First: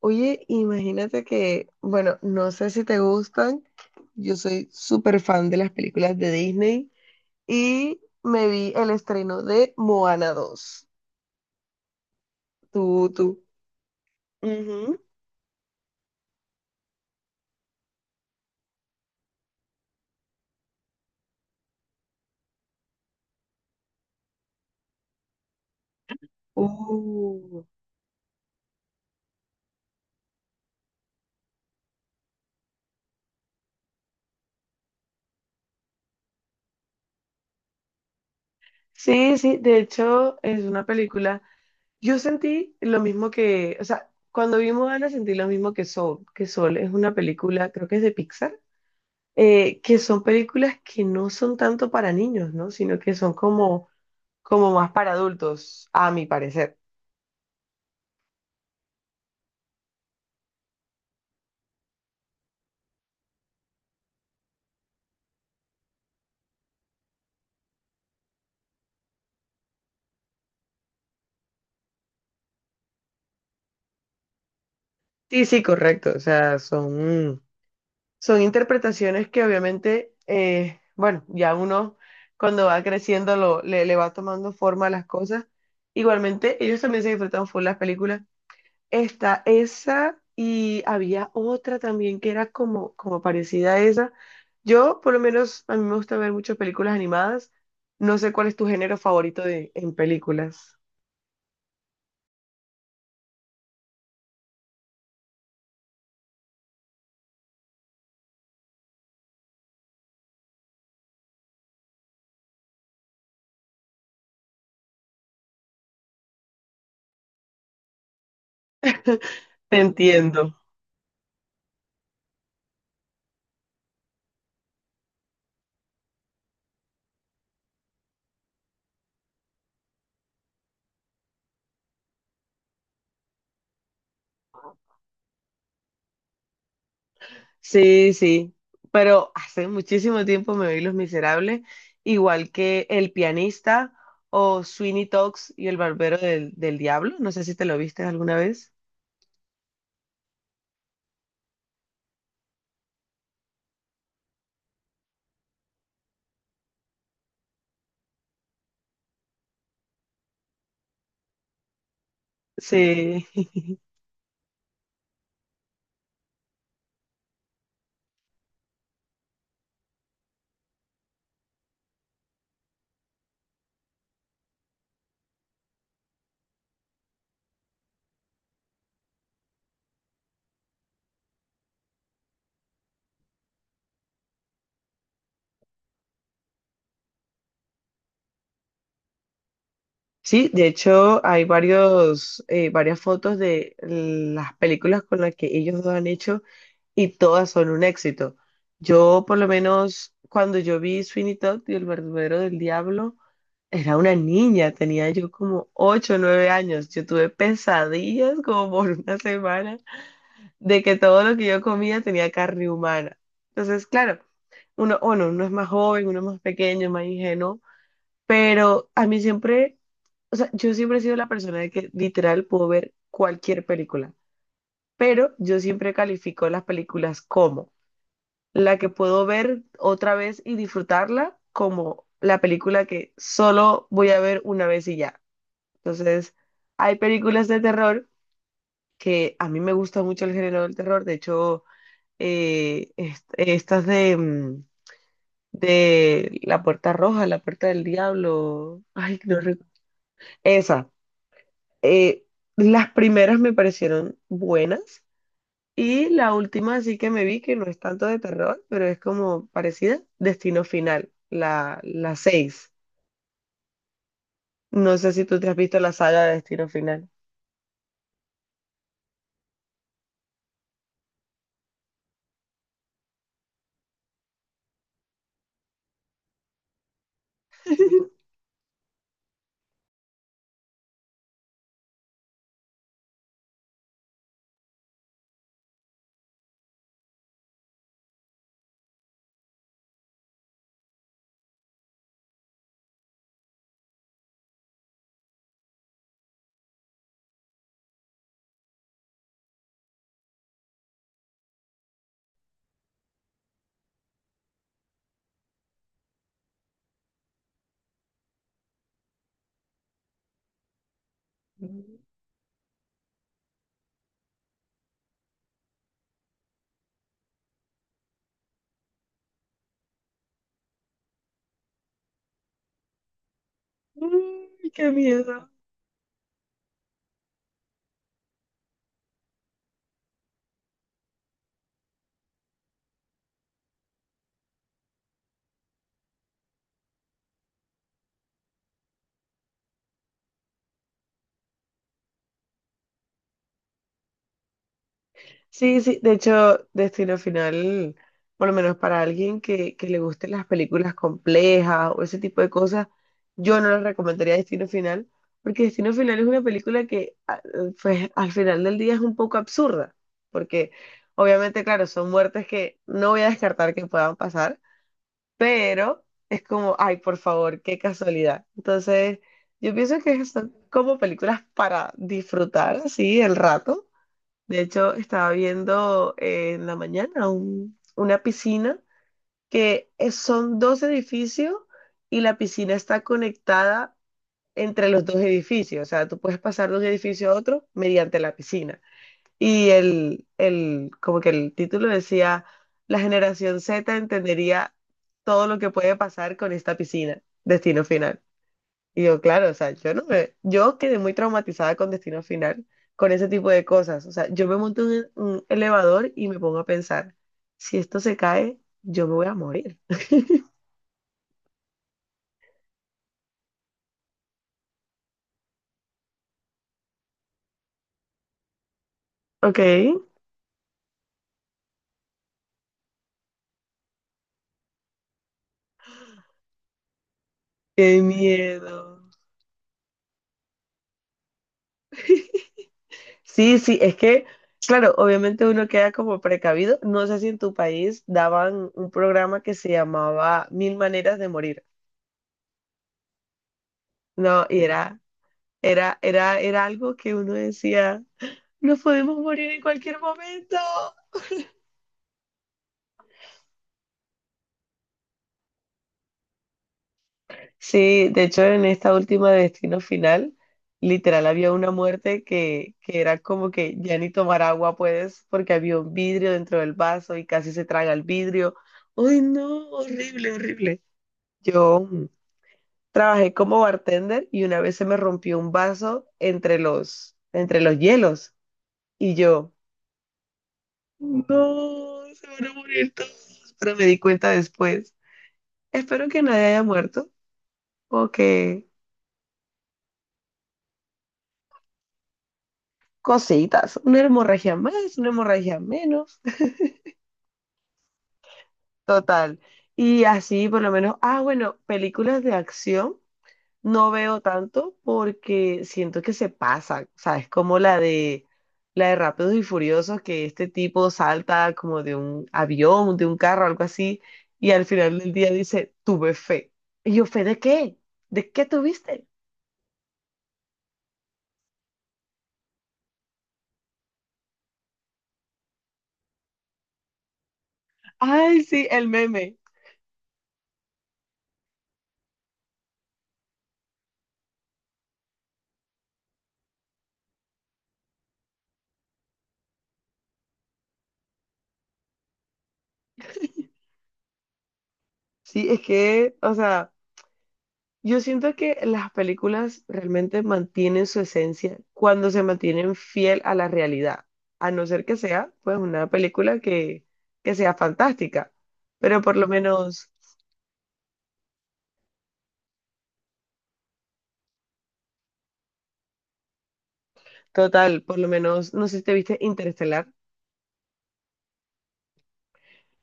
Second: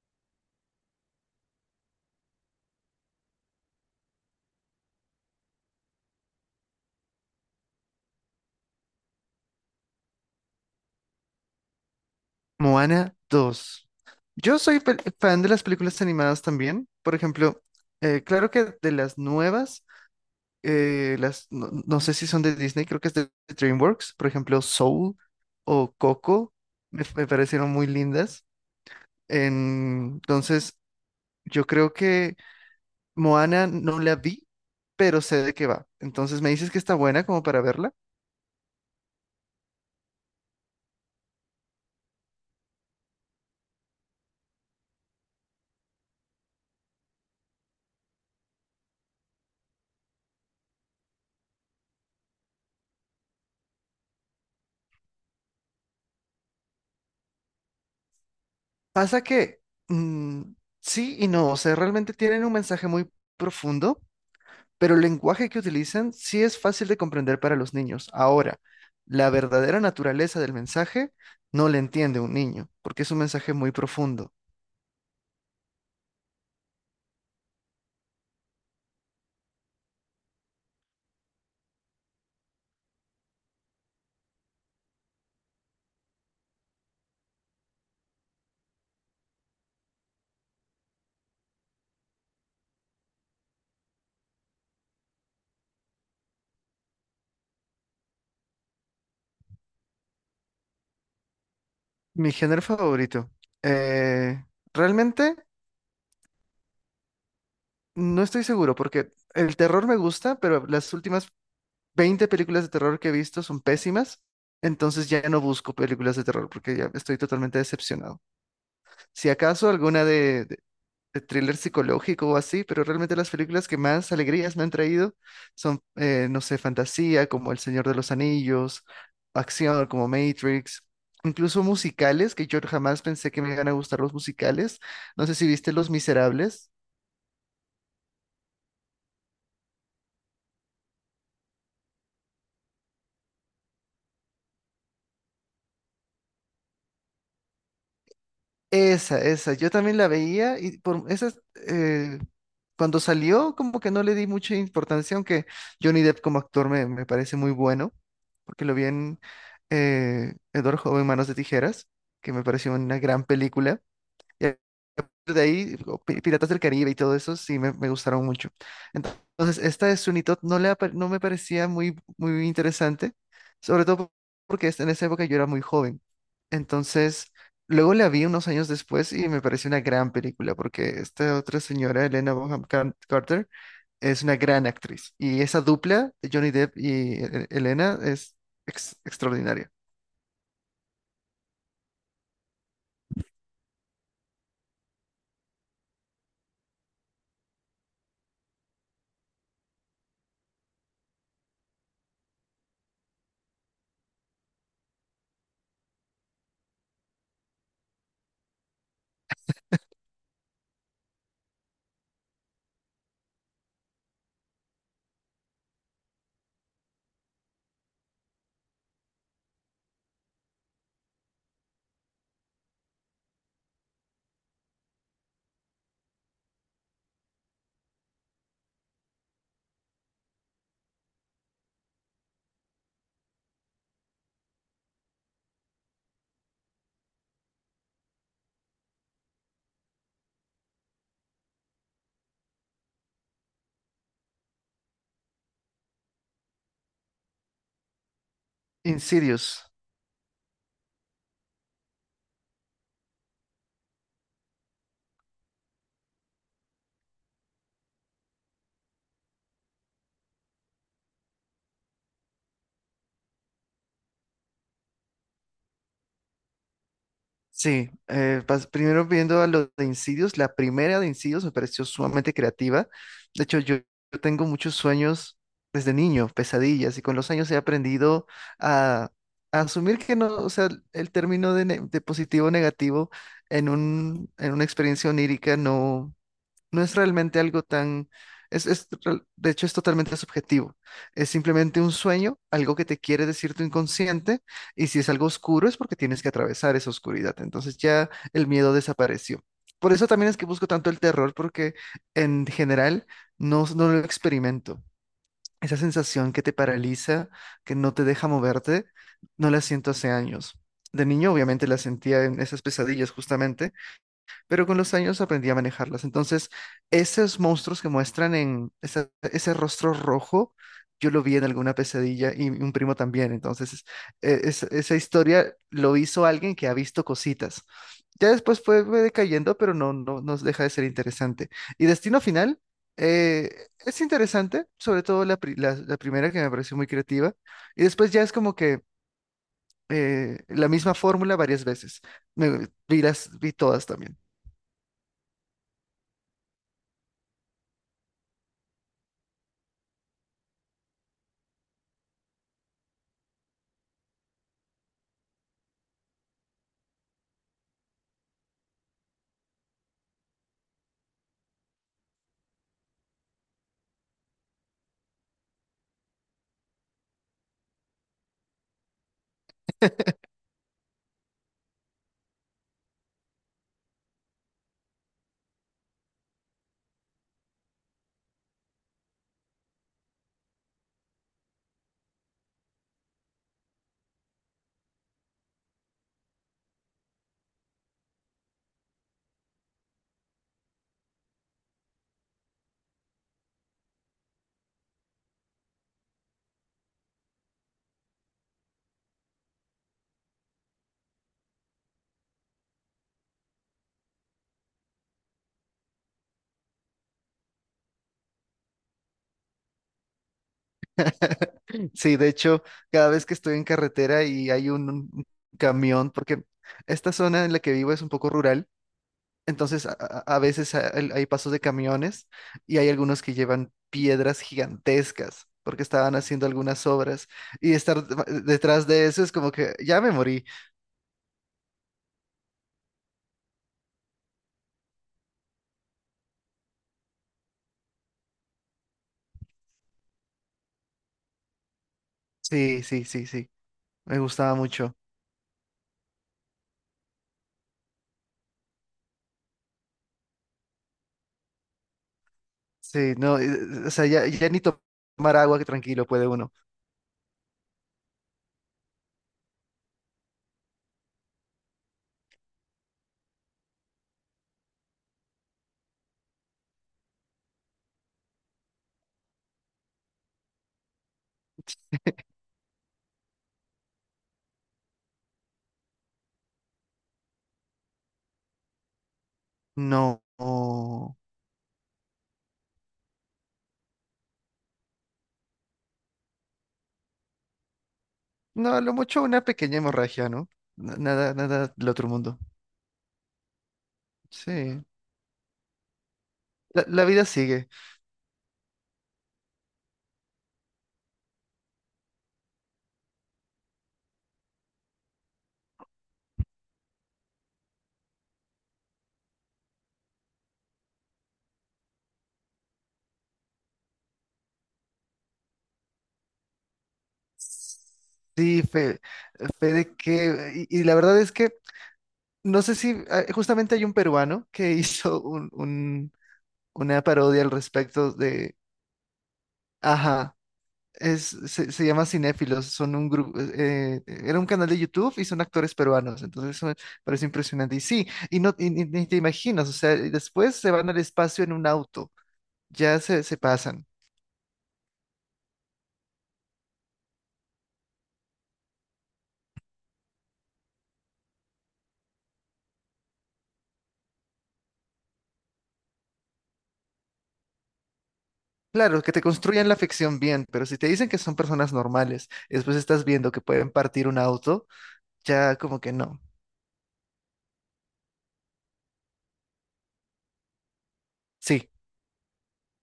Oye, imagínate que, bueno, no sé si te gustan, yo soy súper fan de las películas de Disney y me vi el estreno de Moana dos. Tú, Moana tú. 2. Yo soy Ujú. fan de las películas animadas también. Por ejemplo, claro que de las nuevas, las, no, no sé si son de Disney, creo que es de DreamWorks. Por ejemplo, Soul o Coco me Uh. parecieron muy lindas. Entonces, yo creo que Moana no la vi, pero sé de qué va. Entonces, ¿me dices que está buena como para verla? Sí, sí, de hecho es una película. Yo sentí lo mismo que, o sea, cuando vi Moana sentí lo mismo que Soul es una película, creo que es de Pixar, que son películas que no son tanto para niños, ¿no? Sino que son como más para adultos, a mi parecer. Pasa que mm, sí y no, o sea, realmente tienen un mensaje muy profundo, pero el lenguaje que utilizan sí es fácil de comprender para los niños. Ahora, la verdadera naturaleza del mensaje no la entiende un niño, porque es un mensaje muy profundo. Sí, sí, correcto. O sea, son interpretaciones que obviamente, bueno, ya uno cuando va creciendo le va tomando forma a las cosas. Igualmente, ellos también se disfrutan full las películas. Esta, esa, y había otra también que era como parecida a esa. Yo, por lo menos, a mí me gusta ver muchas películas animadas. No sé cuál es tu género favorito en películas. Mi género favorito. Eh, realmente no estoy seguro porque el terror me gusta, pero las últimas 20 películas de terror que he visto son pésimas. Entonces ya no busco películas de terror porque ya estoy totalmente decepcionado. Si acaso Te alguna entiendo. de thriller psicológico o así, pero realmente las películas que más alegrías me han traído son, no sé, fantasía como El Señor de los Anillos, acción como Matrix, incluso musicales, que yo jamás pensé que me iban a gustar los musicales. No sé si viste Los Miserables. Sí, sí, pero hace muchísimo tiempo me oí Los Miserables, igual que El Pianista o Sweeney Tox y El Barbero del Diablo, no sé si te lo viste alguna vez. Esa, yo también la veía y por esas, eh, cuando salió como que no le di mucha importancia, aunque Johnny Depp como actor me parece muy bueno, porque lo vi en Edward Joven Manos de Tijeras, que me pareció una gran Sí, película, y de ahí, o Piratas del Caribe y todo eso, sí me gustaron mucho. Entonces, esta de Sunito no, le, no me parecía muy interesante, sobre todo porque en esa época yo era muy joven. Entonces, luego la vi unos años después y me pareció una gran película, porque esta otra señora, Elena Bonham Carter, es una gran actriz. Y esa dupla, Johnny Depp y Elena, es extraordinaria. sí, de hecho hay varias fotos de las películas con las que ellos dos han hecho y todas son un éxito. Yo por lo menos cuando yo vi Sweeney Todd y El Barbero del Diablo, era una niña, tenía yo como 8 o 9 años. Yo tuve pesadillas como por una semana de que todo lo que yo comía tenía carne humana. Entonces, claro, uno, bueno, uno es más joven, uno es más pequeño, más ingenuo, pero a mí siempre, o sea, yo siempre he sido la persona de que literal puedo ver cualquier película, pero yo siempre califico las películas como la que puedo ver otra vez y disfrutarla, como la película que solo voy a ver una vez y ya. Entonces, hay películas de terror que a mí me gusta mucho el género del terror. De hecho, estas de La Puerta Roja, La Puerta del Diablo, ay, no Insidious. recu- Esa. Eh, las primeras me parecieron buenas y la última sí que me vi que no es tanto de terror, pero es como parecida, Destino Final, la seis. No sé si tú te has visto la saga de Destino Final. Sí, primero viendo a los de Insidious, la primera de Insidious me pareció sumamente creativa. De hecho, yo tengo muchos sueños desde niño, pesadillas, y con los años he aprendido a, a asumir que no, o sea, el término de, de positivo o negativo en en una experiencia onírica no. No es realmente algo tan... Es, de hecho, es totalmente subjetivo. Es simplemente un sueño, algo que te quiere decir tu inconsciente, y si es algo oscuro es porque tienes que atravesar esa oscuridad. Entonces ya el miedo desapareció. Por eso también es que busco tanto el terror, porque en general no, no lo experimento. Esa sensación que te paraliza, que no te deja moverte, no la siento hace años. De niño, obviamente, la sentía en esas pesadillas justamente, pero con los años aprendí a manejarlas. Entonces, esos monstruos que muestran en ese rostro rojo, yo lo vi en alguna pesadilla y un primo también. Entonces, Uy, qué esa miedo. historia lo hizo alguien que ha visto cositas. Ya después fue decayendo, pero no, no nos deja de ser interesante. Y Destino Final eh, es interesante, sobre todo la primera que me pareció muy creativa. Y después ya es como que la misma fórmula varias veces. Vi las, vi todas también. Sí, sí, de hecho, Destino Final, por lo menos para alguien que le gusten las películas complejas o ese tipo de cosas, yo no le recomendaría Destino Final, porque Destino Final es una película que a- pues, al final del día es un poco absurda, porque obviamente, claro, son muertes que no voy a descartar que puedan pasar, pero es como, ay, por favor, qué casualidad. Entonces, yo pienso que son como películas para disfrutar, así, el rato. De hecho, estaba viendo en la mañana una piscina son dos edificios y la piscina está conectada entre los dos edificios. O sea, tú puedes pasar de un edificio a otro mediante la piscina. Y como que el título decía, la generación Z entendería todo lo que puede pasar con esta piscina. Destino final. Y yo, claro, o sea, yo no me, yo quedé muy traumatizada con Destino Final, con ese tipo de cosas. O sea, yo me monto en un elevador y me pongo a pensar, si esto se cae, yo me voy a morir. Sí, de hecho, cada vez que estoy en carretera y hay un camión, porque esta zona en la que vivo es un poco rural, Ok, entonces a veces hay pasos de camiones y hay algunos que llevan piedras gigantescas porque estaban haciendo algunas obras y qué estar detrás miedo. de eso es como que ya me morí. Sí, sí, es que, claro, obviamente uno queda como precavido. No sé si en tu país daban un programa que se llamaba Mil Maneras de Morir. Sí, sí, sí, sí, me No, gustaba y mucho. Era algo que uno decía, nos podemos morir en cualquier momento. Sí, no, o sea, ya, ya ni to- tomar agua que tranquilo puede uno. Sí, de hecho en esta última de Destino Final, literal había una muerte que era como que ya ni tomar agua puedes porque había un vidrio dentro del vaso y casi se traga el vidrio. ¡Ay, no! Horrible, horrible. Yo trabajé como bartender y una vez se me rompió un vaso entre entre los hielos y yo, No. no, se van a morir todos. Pero me di cuenta después. Espero que nadie haya muerto o que No, a lo mucho una pequeña hemorragia, ¿no? Nada, nada del otro mundo. cositas, una hemorragia Sí, más, una hemorragia menos, la vida sigue. total. Y así por lo menos, ah, bueno, películas de acción no veo tanto porque siento que se pasa, o sea, es como la de Rápidos y Furiosos que este tipo salta como de un avión, de un carro, algo así, y al final del día dice, tuve fe. Y yo, ¿fe de qué? ¿De qué Sí, tuviste? fe de que... Y, y la verdad es que no sé si... ah, justamente hay un peruano que hizo una parodia al respecto Ay, de... sí, el meme. Ajá, es, se llama Cinéfilos, son un grupo... era un canal de YouTube y son actores peruanos, entonces eso me parece impresionante. Y sí, y no, y ni te imaginas, o sea, y después se van al espacio en un auto, ya se pasan. Sí, es que, o sea, yo siento que las películas realmente mantienen su esencia cuando se mantienen fiel a la realidad, a no ser que sea pues una película que sea fantástica, pero Claro, que por te lo construyan la menos, ficción bien, pero si te dicen que son personas normales y después estás viendo que pueden partir un auto, ya como que no. total, por lo menos, no sé si te viste Interestelar, Sí,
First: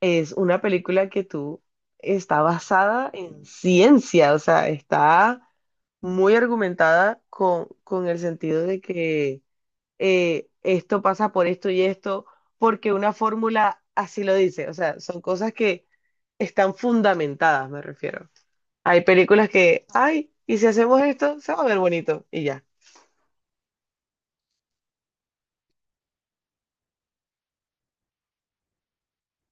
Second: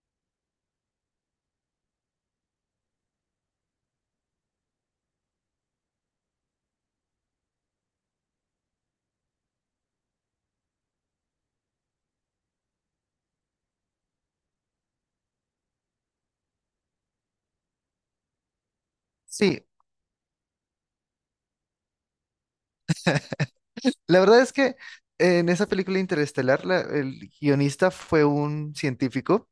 es una película que tú está basada en ciencia, o sea, está muy argumentada con el sentido de que esto pasa por esto y esto, porque una fórmula así lo dice. O sea, son cosas que están fundamentadas, me refiero. Hay películas sí. que, ay, y si hacemos esto, se va a ver bonito y ya. La verdad es que en esa película Interestelar, el guionista fue un científico.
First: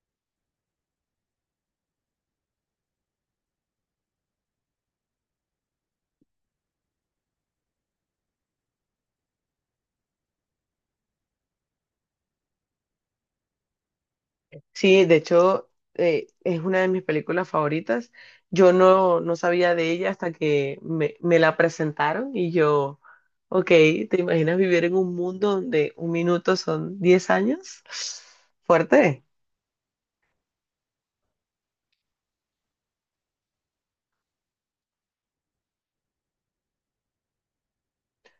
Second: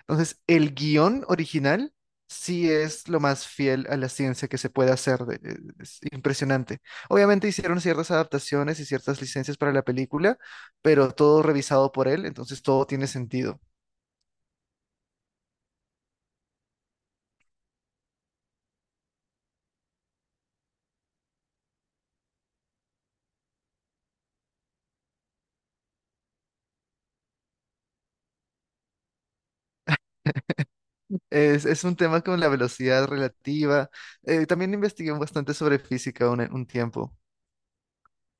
Entonces, el guión original sí es lo más fiel a la ciencia que se puede hacer. Es impresionante. Obviamente hicieron ciertas adaptaciones y ciertas licencias para la película, pero todo revisado por él, entonces todo tiene sentido. Sí, de hecho, es una de mis películas favoritas. Yo no sabía de ella hasta que me la presentaron y yo, ok, ¿te imaginas vivir en un mundo donde un minuto son 10 años? Fuerte. Es un tema con la velocidad relativa. También investigué bastante sobre física un tiempo.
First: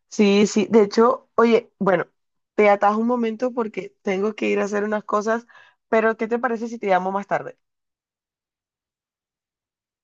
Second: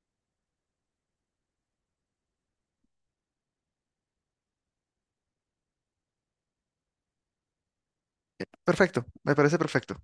Sí, sí, de hecho, oye, bueno, te atajo un momento porque tengo que ir a hacer unas cosas, pero ¿qué te parece si te llamo más tarde? Perfecto, me parece perfecto.